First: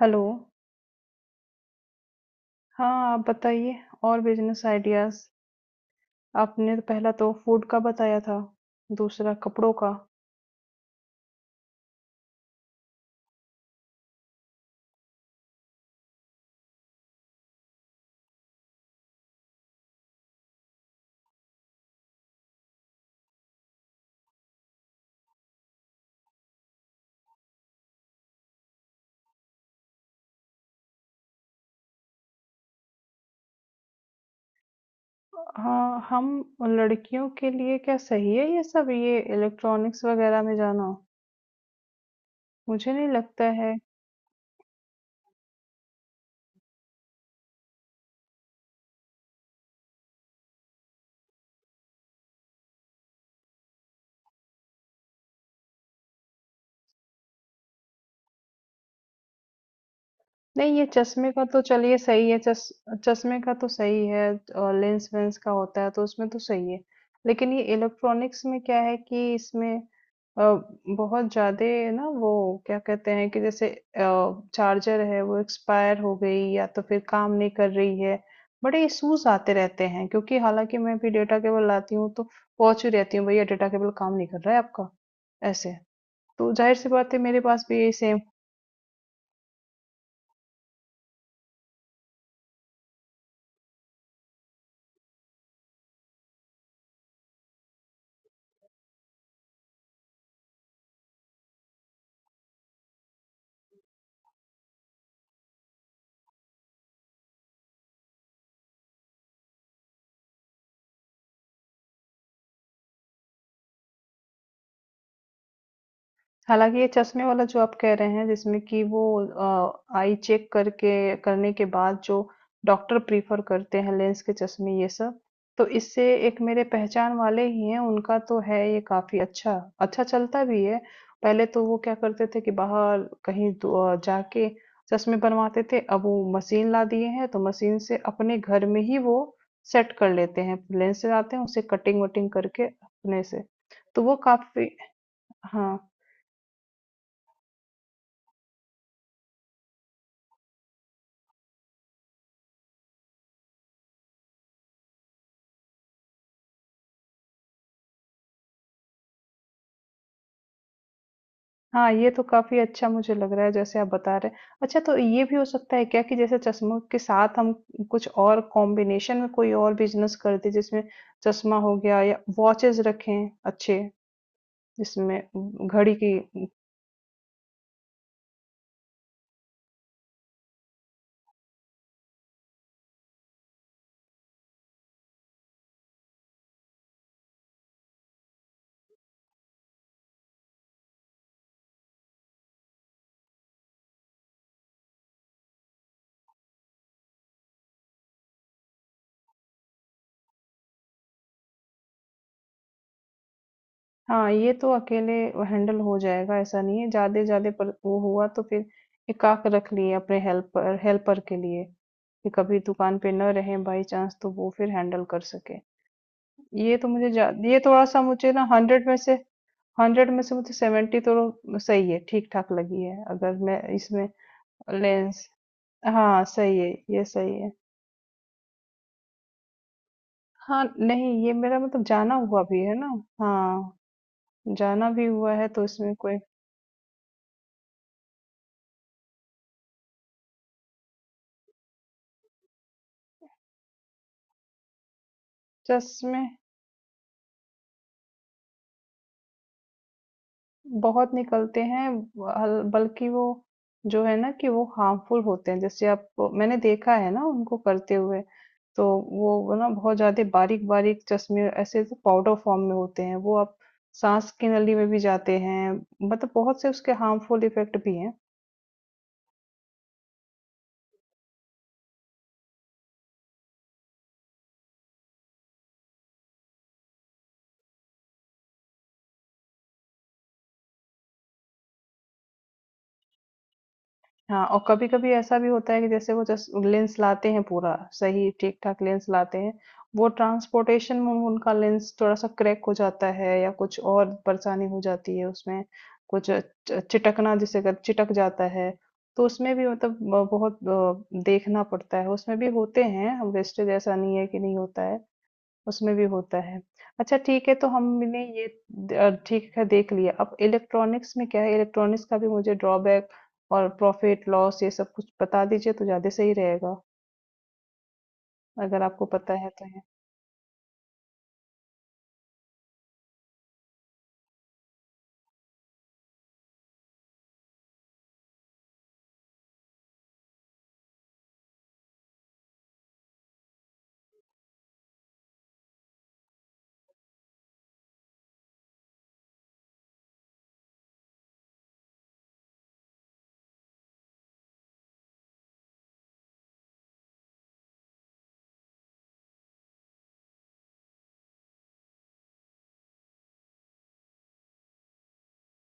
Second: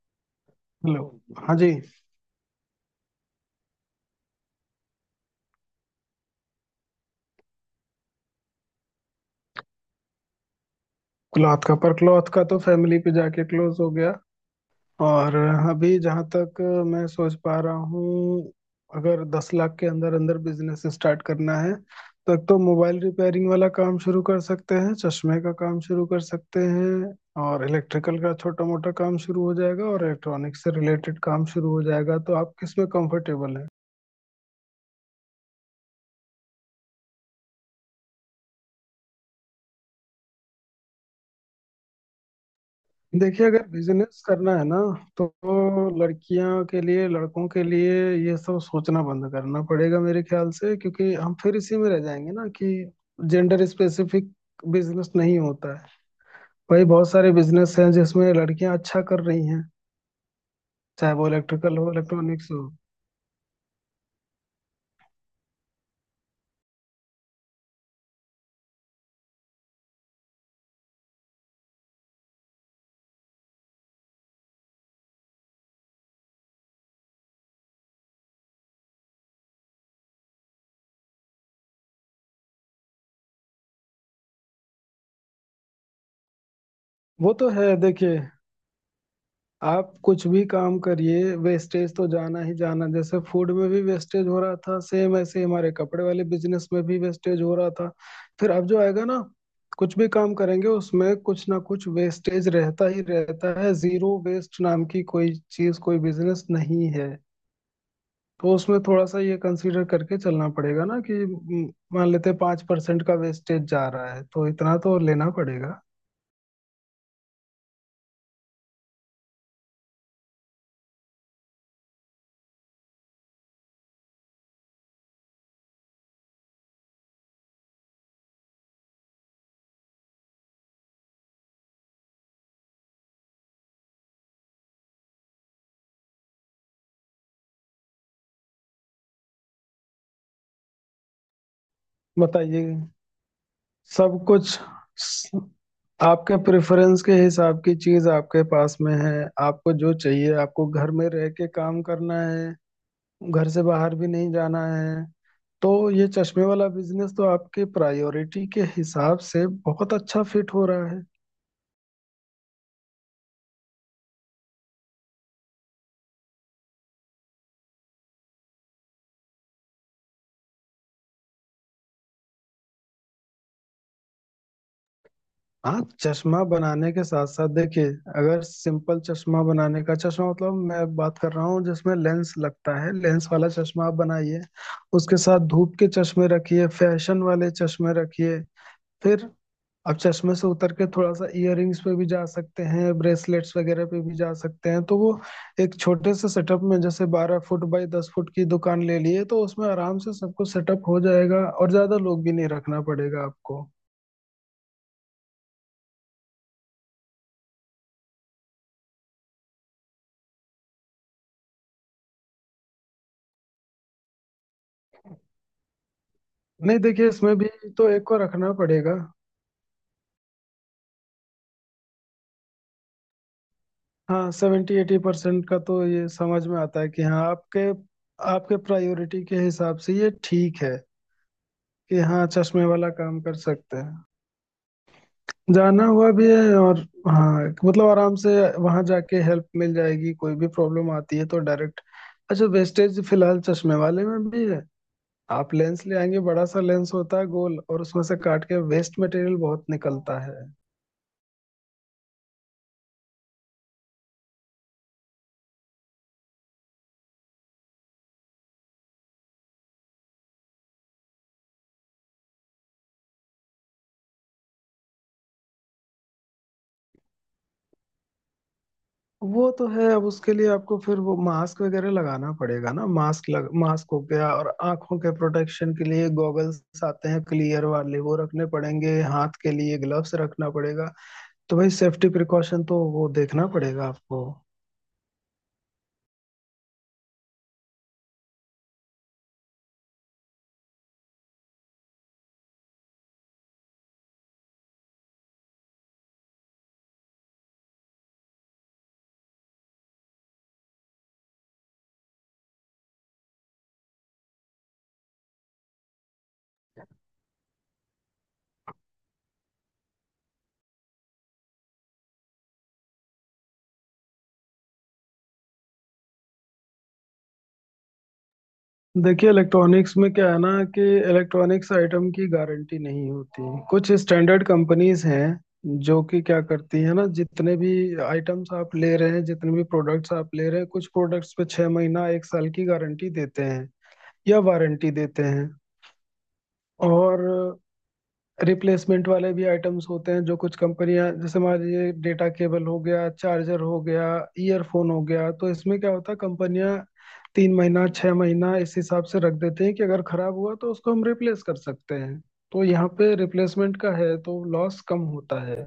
Hello. Hello. हाँ जी। हाँ, आप बताइए और बिज़नेस आइडियाज़। आपने तो पहला तो फूड का बताया था, दूसरा कपड़ों का। क्लॉथ का तो फैमिली पे जाके क्लोज हो गया। और अभी जहाँ तक मैं सोच पा रहा हूँ, अगर 10 लाख के अंदर अंदर बिजनेस स्टार्ट करना है तो एक तो मोबाइल रिपेयरिंग वाला काम शुरू कर सकते हैं, चश्मे का काम शुरू कर सकते हैं, और इलेक्ट्रिकल का छोटा मोटा काम शुरू हो जाएगा और इलेक्ट्रॉनिक्स से रिलेटेड काम शुरू हो जाएगा। तो आप किस में कंफर्टेबल? हाँ, हम लड़कियों के लिए क्या सही है ये सब? ये इलेक्ट्रॉनिक्स वगैरह में जाना? मुझे नहीं लगता देखिए, अगर है। बिजनेस करना है ना, तो लड़कियों के लिए लड़कों के लिए ये सब सोचना बंद करना पड़ेगा मेरे ख्याल से, क्योंकि हम फिर इसी में रह जाएंगे ना कि जेंडर स्पेसिफिक बिजनेस नहीं होता है। भाई, बहुत सारे बिजनेस हैं जिसमें लड़कियां अच्छा कर रही हैं, नहीं ये चाहे वो चश्मे का तो इलेक्ट्रिकल हो, चलिए सही है। इलेक्ट्रॉनिक्स हो। चश चश्मे का तो सही है। और लेंस वेंस का होता है तो उसमें तो सही है। लेकिन ये इलेक्ट्रॉनिक्स में क्या है कि इसमें अ, बहुत ज्यादा, ना वो क्या कहते हैं कि जैसे चार्जर है वो एक्सपायर हो गई या तो फिर काम नहीं कर रही है। बड़े इश्यूज आते रहते हैं क्योंकि हालांकि मैं भी डेटा केबल लाती हूँ तो पहुंच ही रहती हूँ, भैया डेटा केबल काम नहीं कर रहा है आपका ऐसे। तो जाहिर सी बात है वो मेरे तो है। पास भी यही सेम। देखिए, आप कुछ भी काम करिए, वेस्टेज तो जाना ही जाना। जैसे फूड में भी वेस्टेज हो रहा था, सेम ऐसे ही हमारे कपड़े वाले बिजनेस में भी वेस्टेज हो रहा था। फिर अब जो आएगा ना, कुछ भी काम करेंगे उसमें कुछ ना कुछ वेस्टेज रहता ही रहता है। जीरो वेस्ट नाम की कोई चीज, कोई बिजनेस नहीं है। तो उसमें थोड़ा सा ये कंसीडर करके चलना पड़ेगा ना कि मान लेते हैं 5% का वेस्टेज जा रहा है, तो इतना तो लेना पड़ेगा। हालाँकि ये चश्मे वाला जो आप कह रहे हैं जिसमें कि वो आई चेक करके करने के बाद जो डॉक्टर प्रेफ़र करते हैं लेंस के चश्मे ये सब, तो इससे एक मेरे पहचान वाले ही हैं, उनका तो है ये काफ़ी अच्छा, अच्छा चलता भी है। पहले तो वो क्या करते थे कि बाहर कहीं दो जाके चश्मे बनवाते थे, अब वो मशीन ला दिए हैं तो मशीन से अपने घर में ही वो सेट कर लेते हैं। लेंस से लाते हैं उसे कटिंग-वटिंग करके बताइए। अपने से, तो वो सब कुछ काफ़ी। स- हाँ। आपके प्रेफरेंस के हिसाब की चीज आपके पास में है। आपको जो चाहिए, आपको घर में रह के काम करना है, घर से बाहर भी नहीं जाना है, तो ये चश्मे वाला बिजनेस तो आपके प्रायोरिटी के हिसाब से बहुत अच्छा फिट हो रहा है। हाँ, ये तो काफ़ी अच्छा मुझे लग रहा है जैसे आप बता रहे हैं। अच्छा, तो ये भी हो सकता है क्या कि जैसे चश्मों के साथ हम कुछ और कॉम्बिनेशन में कोई और बिजनेस कर दें जिसमें चश्मा हो गया, या वॉचेस रखें अच्छे जिसमें हाँ, घड़ी की चश्मा बनाने के साथ साथ देखिए, अगर सिंपल चश्मा बनाने का, चश्मा मतलब मैं बात कर रहा हूँ जिसमें लेंस लगता है, लेंस वाला चश्मा आप बनाइए, उसके साथ धूप के चश्मे रखिए, फैशन वाले चश्मे रखिए। फिर आप चश्मे से उतर के थोड़ा सा इयररिंग्स पे भी जा सकते हैं, ब्रेसलेट्स वगैरह पे भी जा सकते हैं। तो वो एक छोटे से सेटअप में, जैसे 12 फुट बाई 10 फुट की दुकान ले लिए, तो उसमें आराम से सब कुछ सेटअप हो जाएगा और ज्यादा लोग भी नहीं रखना पड़ेगा आपको। हाँ, ये तो अकेले हैंडल हो जाएगा ऐसा नहीं है। ज़्यादा ज़्यादा पर वो हुआ तो फिर एकाक रख लिए अपने हेल्पर हेल्पर के लिए, कि कभी दुकान पे न रहें बाई चांस तो वो फिर हैंडल कर सके। ये नहीं, तो मुझे देखिए, जा इसमें भी ये तो थोड़ा-सा एक को मुझे ना रखना 100 में पड़ेगा। से मुझे 70 तो सही है ठीक-ठाक लगी है अगर मैं इसमें हाँ, सेवेंटी एटी लेंस। परसेंट का तो ये हाँ, समझ सही में है, आता है कि ये हाँ, सही है। आपके आपके प्रायोरिटी के हिसाब से ये ठीक हाँ, है नहीं ये मेरा मतलब कि जाना हाँ हुआ भी चश्मे है ना? वाला काम कर सकते हाँ, हैं। जाना भी हुआ है तो जाना इसमें हुआ कोई भी है, और हाँ, मतलब आराम से वहां जाके हेल्प मिल जाएगी। कोई भी प्रॉब्लम आती है तो डायरेक्ट। अच्छा, वेस्टेज फिलहाल चश्मे वाले में भी है। आप लेंस ले आएंगे, चश्मे बड़ा सा लेंस होता है गोल, और उसमें से काट के वेस्ट मटेरियल बहुत निकलता है। बहुत निकलते हैं। बल्कि वो जो है ना कि वो हार्मफुल होते हैं, जैसे आप। मैंने देखा है ना उनको करते हुए। तो वो ना बहुत ज्यादा बारीक बारीक चश्मे ऐसे पाउडर फॉर्म में होते हैं, वो आप सांस की नली में भी जाते हैं। मतलब बहुत से उसके हार्मफुल इफेक्ट भी हैं। वो तो है। अब उसके लिए आपको फिर वो मास्क वगैरह लगाना पड़ेगा ना, मास्क लग मास्क हो गया और आंखों के प्रोटेक्शन के लिए गॉगल्स आते हैं क्लियर वाले, वो रखने पड़ेंगे, हाथ के लिए ग्लव्स रखना पड़ेगा। तो भाई सेफ्टी प्रिकॉशन तो वो देखना पड़ेगा आपको। हाँ, और कभी-कभी ऐसा भी होता है कि जैसे वो जस लेंस लाते हैं पूरा, सही ठीक-ठाक लेंस लाते हैं, वो ट्रांसपोर्टेशन में उनका लेंस थोड़ा-सा क्रैक हो जाता है या कुछ और परेशानी हो जाती है उसमें, कुछ च चिटकना जिसे कर चिटक जाता है, तो उसमें भी मतलब ब बहुत देखना पड़ता है, उसमें भी होते हैं वेस्टेज, ऐसा नहीं है कि नहीं होता है। उसमें भी होता है। अच्छा ठीक है, तो हमने ये द ठीक है देख लिया, अब इलेक्ट्रॉनिक्स में क्या है, इलेक्ट्रॉनिक्स का भी मुझे ड्रॉबैक और प्रॉफ़िट लॉस ये सब कुछ बता दीजिए तो ज़्यादा सही रहेगा, अगर आपको देखिए, पता है तो है। इलेक्ट्रॉनिक्स में क्या है ना कि इलेक्ट्रॉनिक्स आइटम की गारंटी नहीं होती। कुछ स्टैंडर्ड कंपनीज हैं जो कि क्या करती है ना, जितने भी आइटम्स आप ले रहे हैं, जितने भी प्रोडक्ट्स आप ले रहे हैं, कुछ प्रोडक्ट्स पे 6 महीना एक साल की गारंटी देते हैं या वारंटी देते हैं। और रिप्लेसमेंट वाले भी आइटम्स होते हैं, जो कुछ कंपनियां, जैसे मान लीजिए डेटा केबल हो गया, चार्जर हो गया, ईयरफोन हो गया, तो इसमें क्या होता है कंपनियां 3 महीना 6 महीना इस हिसाब से रख देते हैं कि अगर खराब हुआ तो उसको हम रिप्लेस कर सकते हैं। तो यहाँ पे रिप्लेसमेंट का है तो लॉस कम होता है।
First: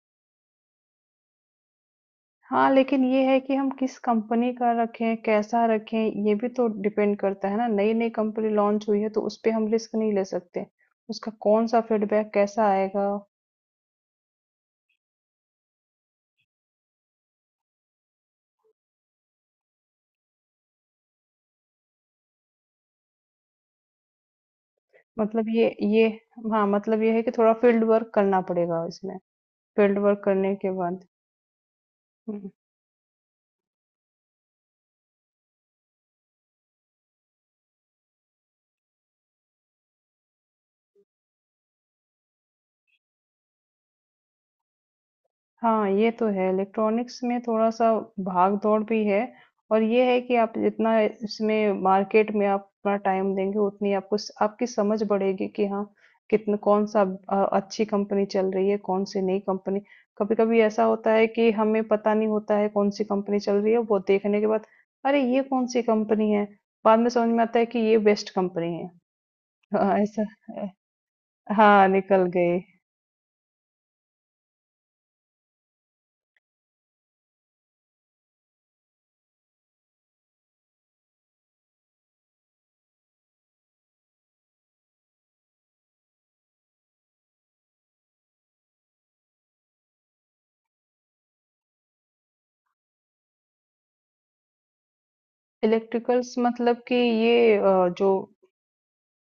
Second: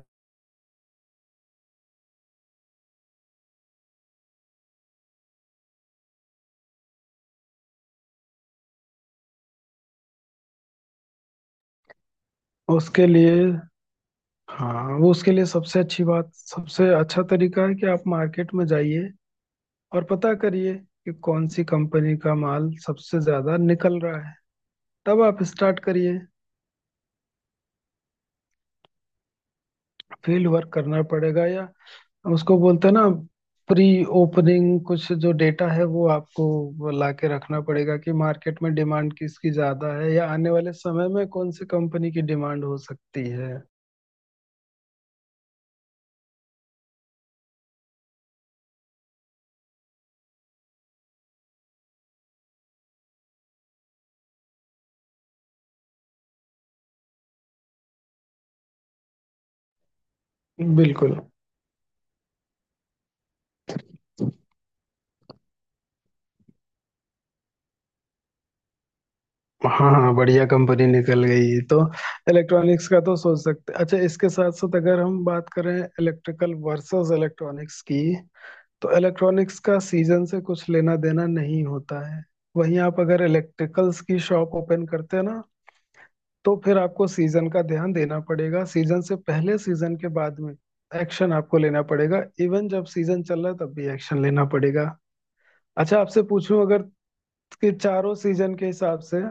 हाँ, लेकिन ये है कि हम किस कंपनी का रखें, कैसा रखें, ये भी तो डिपेंड करता है ना, नई-नई कंपनी लॉन्च हुई है तो उसपे हम रिस्क नहीं ले सकते। उसका कौन-सा फीडबैक कैसा आएगा, उसके लिए हाँ, वो उसके लिए सबसे अच्छी बात, सबसे अच्छा तरीका है कि आप मार्केट में जाइए और पता करिए कि कौन सी कंपनी का माल सबसे ज्यादा निकल रहा है, तब आप मतलब ये स्टार्ट ये करिए। हाँ, मतलब ये है कि थोड़ा फील्ड वर्क करना पड़ेगा इसमें, फील्ड वर्क फील्ड करने वर्क के करना बाद। पड़ेगा, या हुँ। उसको बोलते हैं ना प्री ओपनिंग, कुछ जो डेटा है वो आपको ला के रखना पड़ेगा कि मार्केट में डिमांड किसकी ज्यादा है, या आने वाले समय में कौन सी कंपनी की डिमांड हो सकती है। हाँ, ये तो है इलेक्ट्रॉनिक्स में थोड़ा-सा भाग-दौड़ भी है। और ये है कि आप जितना इसमें मार्केट में आप अपना टाइम देंगे उतनी आपको स आपकी समझ बढ़ेगी कि हाँ, कितना कौन-सा अच्छी कंपनी चल रही है, कौन-सी नई कंपनी। कभी-कभी ऐसा होता बिल्कुल। है कि हमें पता नहीं होता है कौन-सी कंपनी चल रही है, वो देखने के बाद अरे! ये कौन-सी कंपनी है? बाद में समझ में आता है कि ये बेस्ट कंपनी है। हाँ हाँ, हाँ, ऐसा बढ़िया अ, कंपनी निकल गई तो। हाँ, निकल गए। इलेक्ट्रॉनिक्स का तो सोच सकते। अच्छा, इसके साथ साथ अगर हम बात करें इलेक्ट्रिकल वर्सेस इलेक्ट्रॉनिक्स की, तो इलेक्ट्रॉनिक्स का सीजन से कुछ लेना देना नहीं होता है। वहीं आप अगर इलेक्ट्रिकल्स की शॉप ओपन करते हैं ना, तो फिर आपको सीजन का ध्यान देना पड़ेगा। सीजन से पहले, सीजन के बाद में एक्शन आपको लेना पड़ेगा, इवन जब सीजन चल रहा है तब भी एक्शन लेना पड़ेगा। अच्छा, आपसे इलेक्ट्रिकल्स पूछूं मतलब अगर कि ये कि जो, चारों सीजन के हिसाब से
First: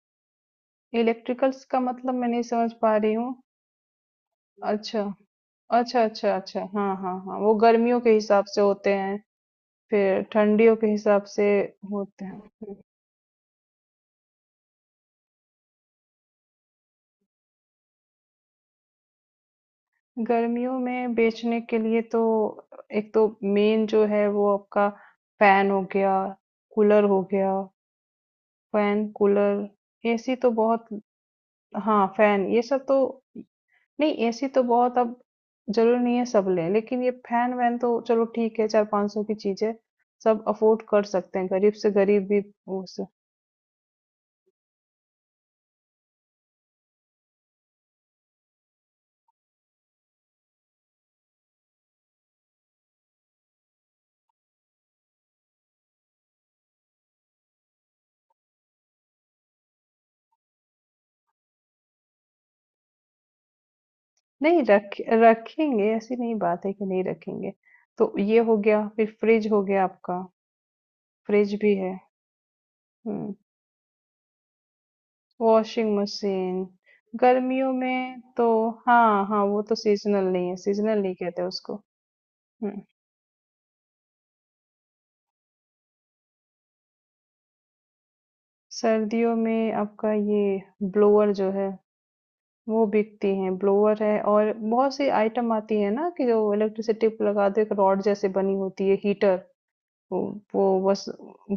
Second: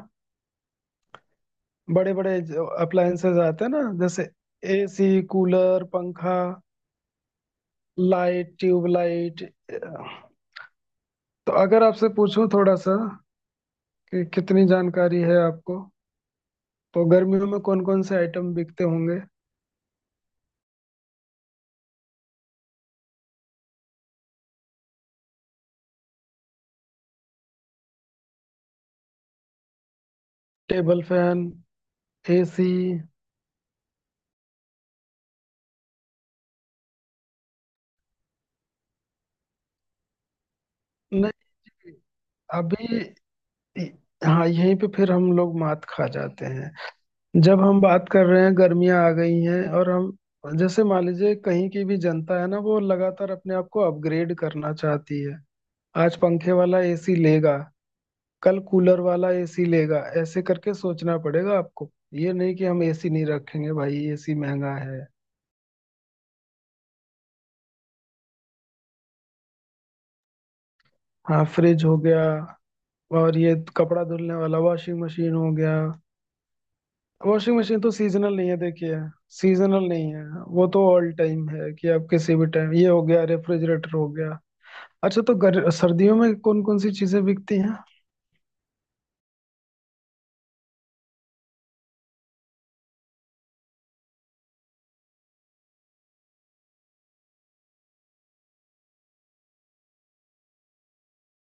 इलेक्ट्रिकल्स का बड़े मतलब मैं बड़े नहीं समझ पा रही हूँ। अप्लायंसेस आते हैं ना, जैसे अच्छा, एसी कूलर अच्छा, अच्छा, पंखा, अच्छा। हाँ, हाँ, हाँ। वो गर्मियों के हिसाब लाइट से होते हैं, ट्यूबलाइट। तो फिर ठंडियों के हिसाब से अगर आपसे होते हैं। पूछूं थोड़ा हुँ। सा कि कितनी जानकारी है आपको, तो गर्मियों में कौन कौन से आइटम बिकते होंगे? गर्मियों में बेचने के लिए तो एक तो मेन जो है वो आपका फैन हो गया, कूलर हो गया, फैन, कूलर, एसी तो बहुत। टेबल फैन, हाँ, फैन ये एसी। सब तो। नहीं एसी तो बहुत अब जरूरी नहीं है सब लें, लेकिन ये फैन वैन तो चलो ठीक है, चार पांच सौ की चीज है, सब अफोर्ड कर सकते हैं गरीब से नहीं, गरीब भी। उस अभी हाँ, यहीं पे फिर हम लोग मात खा जाते हैं। जब हम बात कर रहे हैं गर्मियां आ गई हैं, और हम जैसे मान लीजिए कहीं की भी जनता है ना, वो लगातार अपने आप को अपग्रेड करना चाहती है। आज पंखे वाला एसी लेगा, कल कूलर वाला एसी लेगा, ऐसे करके सोचना पड़ेगा आपको। ये नहीं कि हम एसी नहीं रखेंगे, भाई एसी नहीं, महंगा रख है। रखेंगे, ऐसी नहीं बात है कि नहीं रखेंगे। तो ये हो गया, फिर फ्रिज हो गया आपका। हाँ, फ्रिज भी फ्रिज है। हो गया, हम्म। और ये कपड़ा धुलने वाला वॉशिंग मशीन हो गया। वॉशिंग मशीन, वॉशिंग गर्मियों मशीन तो में सीजनल तो। नहीं है, देखिए, हाँ हाँ, वो तो सीजनल नहीं है। सीजनल नहीं है, वो तो सीजनल ऑल नहीं कहते टाइम है उसको। कि आप किसी भी टाइम, हम्म। ये हो गया रेफ्रिजरेटर हो गया। अच्छा, तो सर्दियों में कौन कौन सी चीजें बिकती हैं? सर्दियों में आपका ये ब्लोअर जो है वो बिकती हैं, ब्लोअर है और बहुत सी आइटम आती है ना कि जो इलेक्ट्रिसिटी पे लगाते हैं, एक रॉड जैसे बनी होती है हीटर। वो वो बस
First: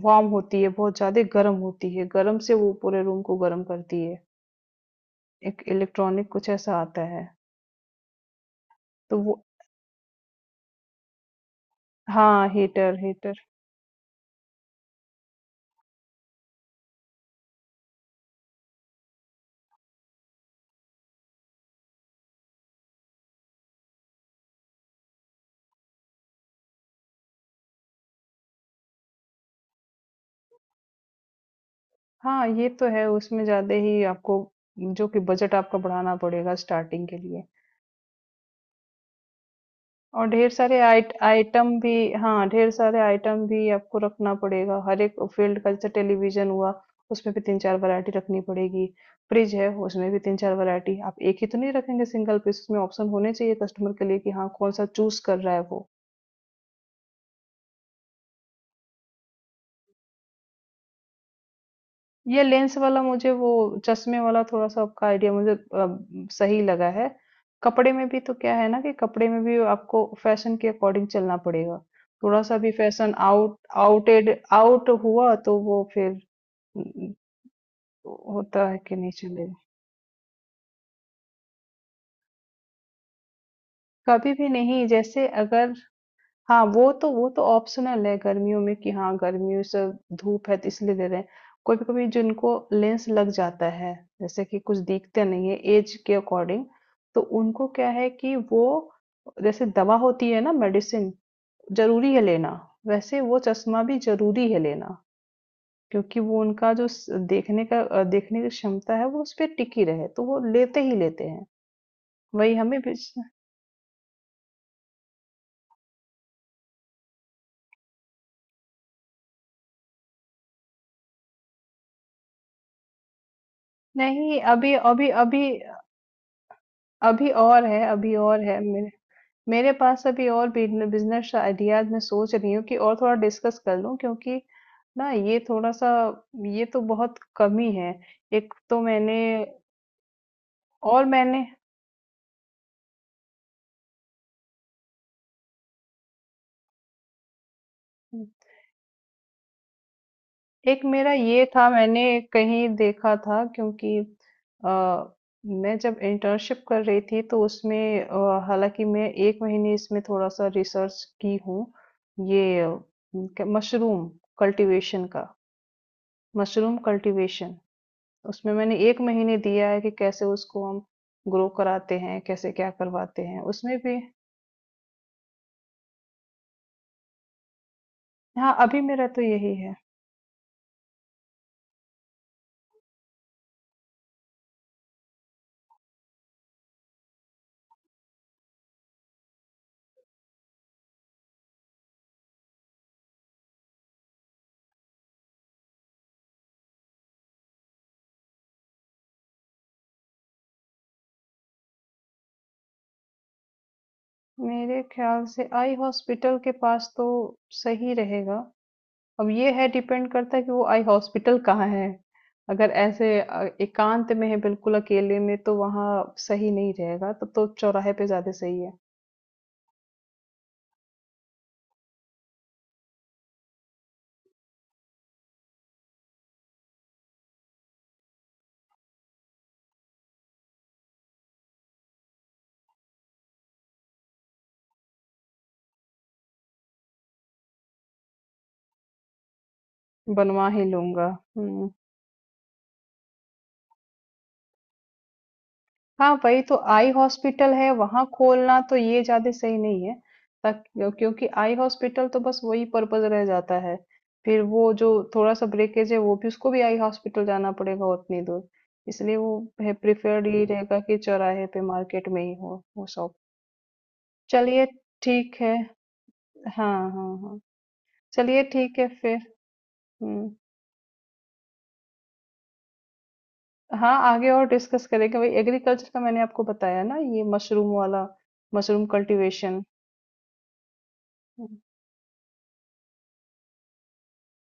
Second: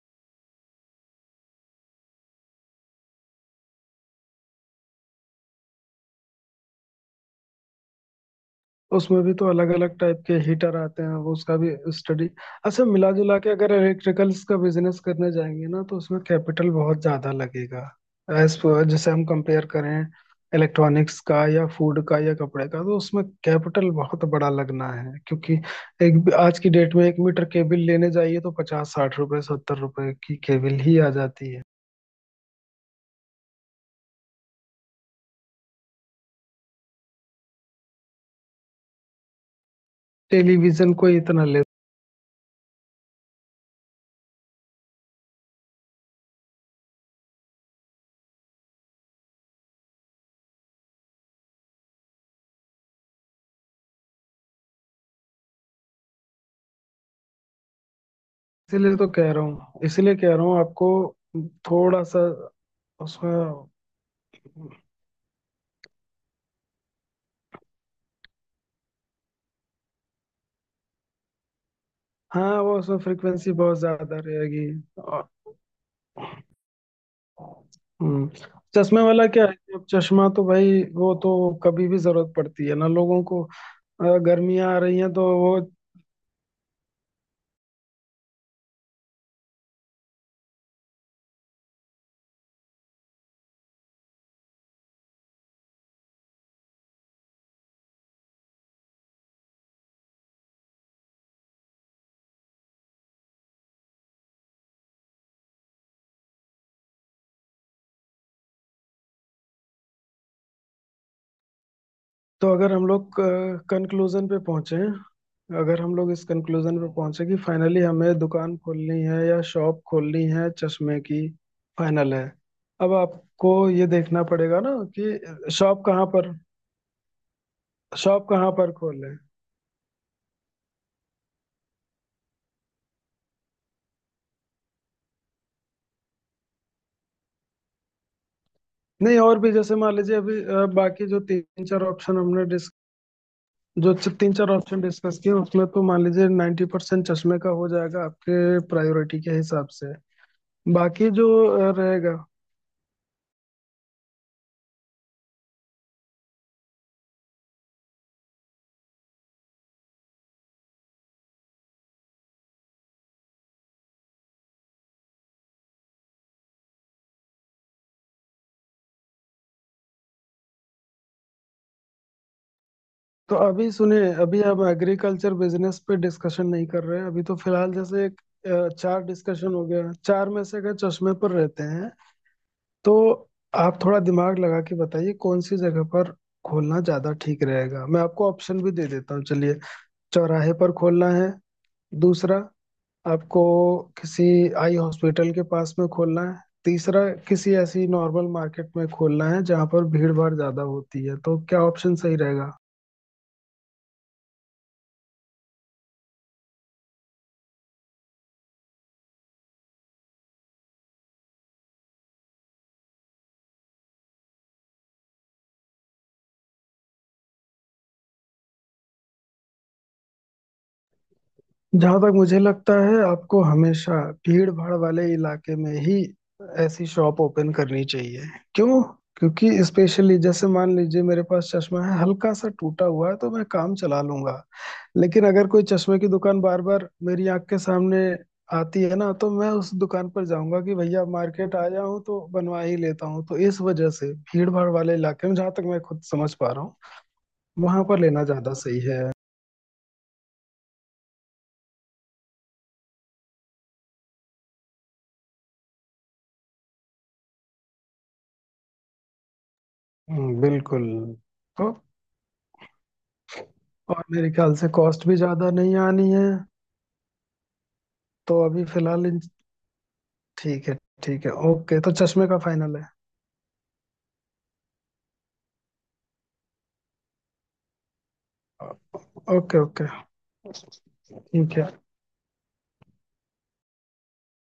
वार्म होती है, बहुत ज्यादा गर्म होती है, गर्म से वो पूरे रूम को गर्म करती है। एक इलेक्ट्रॉनिक कुछ ऐसा आता है तो उसमें भी वो। तो अलग अलग टाइप के हीटर आते हैं, वो उसका भी स्टडी। हाँ अच्छा, हीटर मिला जुला हीटर। के अगर इलेक्ट्रिकल्स का बिजनेस करने जाएंगे ना, तो उसमें कैपिटल बहुत ज्यादा लगेगा। एज जैसे हम कंपेयर करें इलेक्ट्रॉनिक्स का या फूड का या कपड़े का, तो उसमें कैपिटल बहुत बड़ा लगना है, क्योंकि एक आज की डेट में एक मीटर केबल लेने जाइए तो 50-60 रुपए 70 रुपए की केबल ही आ जाती है। हाँ ये तो है उसमें ज्यादा ही आपको, जो कि बजट आपका बढ़ाना पड़ेगा स्टार्टिंग के लिए, और ढेर सारे टेलीविजन कोई इतना ले। आइटम भी, हाँ ढेर सारे आइटम भी आपको रखना पड़ेगा हर एक फील्ड का, जैसे टेलीविजन हुआ उसमें भी तीन चार वैरायटी रखनी पड़ेगी, फ्रिज है उसमें भी तीन चार वैरायटी आप एक ही तो नहीं रखेंगे सिंगल पीस, उसमें ऑप्शन होने चाहिए कस्टमर के लिए कि हाँ कौन सा चूज कर रहा है वो। इसीलिए तो कह रहा हूँ इसीलिए कह रहा हूँ आपको, थोड़ा सा ये लेंस वाला मुझे वो उसमें। चश्मे वाला थोड़ा सा आपका आइडिया मुझे सही लगा है। कपड़े में भी तो क्या है ना कि कपड़े में भी आपको फैशन के अकॉर्डिंग चलना पड़ेगा, थोड़ा हाँ, सा भी वो उसमें फैशन फ्रिक्वेंसी आउट बहुत ज्यादा रहेगी। आउट और हुआ तो वो फिर न- हम्म, होता है कि चश्मे नहीं वाला क्या चलेगा। है कि अब चश्मा तो भाई वो तो कभी भी जरूरत पड़ती है ना लोगों को, कभी भी गर्मियाँ आ नहीं रही हैं तो जैसे वो। अगर। हाँ, वो तो ऑप्शनल है गर्मियों में कि हाँ गर्मियों से, धूप है तो इसलिए दे रहे हैं। कभी कभी जिनको लेंस लग जाता है, जैसे कि कुछ दिखते नहीं है एज के अकॉर्डिंग, तो उनको क्या है कि वो जैसे दवा होती है ना, मेडिसिन जरूरी है लेना, वैसे वो चश्मा भी जरूरी है लेना, क्योंकि वो उनका जो देखने का देखने की क्षमता है वो उस पर टिकी रहे तो वो लेते ही लेते हैं। तो वही अगर हमें हम भी। लोग कंक्लूजन पे पहुंचे, अगर हम लोग इस कंक्लूजन पे पहुंचे कि फाइनली हमें दुकान खोलनी है या शॉप खोलनी है चश्मे की, फाइनल है। अब आपको ये देखना नहीं, पड़ेगा ना अभी अभी अभी कि शॉप कहाँ पर, अभी और है, अभी शॉप और कहाँ है, पर मेरे खोलें। मेरे पास अभी और बिजनेस आइडियाज मैं सोच रही हूँ कि और थोड़ा डिस्कस कर लूँ, क्योंकि ना ये थोड़ा सा, ये तो बहुत कमी है। एक तो नहीं, मैंने, और भी। जैसे मान लीजिए अभी और बाकी जो मैंने, तीन चार ऑप्शन हमने तीन चार ऑप्शन डिस्कस किए, उसमें तो मान लीजिए 90% चश्मे का हो जाएगा आपके प्रायोरिटी के हिसाब से। एक बाकी मेरा जो ये था, मैंने रहेगा। कहीं देखा था क्योंकि आ, मैं जब इंटर्नशिप कर रही थी तो उसमें हालांकि मैं एक महीने इसमें थोड़ा सा रिसर्च की हूँ, ये मशरूम कल्टीवेशन का, मशरूम कल्टीवेशन। उसमें मैंने 1 महीने दिया है कि कैसे उसको हम ग्रो कराते हैं, कैसे क्या करवाते तो हैं। अभी उसमें भी। सुनिए, अभी आप एग्रीकल्चर बिजनेस पे डिस्कशन नहीं कर रहे हैं, अभी तो फिलहाल जैसे एक हाँ, अभी चार मेरा तो डिस्कशन यही हो है। गया। चार में से अगर चश्मे पर रहते हैं, तो आप थोड़ा दिमाग लगा के बताइए कौन सी जगह पर खोलना ज्यादा ठीक रहेगा। मैं आपको ऑप्शन भी दे देता हूँ, चलिए। चौराहे पर खोलना है। दूसरा, आपको किसी आई हॉस्पिटल के पास में खोलना है। तीसरा, किसी ऐसी नॉर्मल मार्केट में खोलना है जहां पर भीड़ भाड़ ज्यादा होती है। तो क्या ऑप्शन सही रहेगा? मेरे ख्याल से आई हॉस्पिटल के पास तो सही रहेगा। अब ये है डिपेंड करता है कि वो आई हॉस्पिटल कहाँ है। अगर ऐसे एकांत में है बिल्कुल अकेले में तो वहाँ सही नहीं रहेगा, तब तो चौराहे पे ज़्यादा सही है। जहां तक मुझे लगता है, आपको हमेशा भीड़ भाड़ वाले इलाके में ही ऐसी शॉप ओपन करनी चाहिए। क्यों? क्योंकि स्पेशली जैसे मान लीजिए मेरे पास चश्मा है हल्का सा टूटा हुआ है, तो मैं काम चला लूंगा। लेकिन अगर कोई चश्मे की दुकान बार बार मेरी आंख के सामने आती है ना, तो मैं उस दुकान पर बनवा जाऊंगा ही कि भैया लूँगा। मार्केट हुँ। आया हूँ तो बनवा ही लेता हूँ। तो इस वजह से भीड़ भाड़ वाले इलाके में, जहां तक मैं खुद हाँ, समझ वही पा तो रहा हूँ, आई हॉस्पिटल है, वहां पर वहां लेना ज्यादा खोलना तो सही है। ये ज्यादा सही नहीं है तक, क्योंकि आई हॉस्पिटल तो बस वही पर्पज रह जाता है, फिर वो जो थोड़ा सा ब्रेकेज है वो भी, उसको भी आई हॉस्पिटल जाना पड़ेगा उतनी दूर, इसलिए वो है प्रिफर्ड, ये रहेगा बिल्कुल। कि चौराहे पे तो, मार्केट में ही हो वो शॉप। और मेरे ख्याल चलिए से कॉस्ट भी ठीक ज्यादा है। नहीं आनी है। हाँ हाँ हाँ, तो चलिए अभी ठीक है फिलहाल फिर। हम्म। ठीक है। ठीक है, ओके, तो चश्मे का फाइनल है। हाँ आगे और डिस्कस करेंगे, वही एग्रीकल्चर का मैंने आपको बताया ना, ये मशरूम वाला, मशरूम ओके कल्टीवेशन। ओके, ठीक है।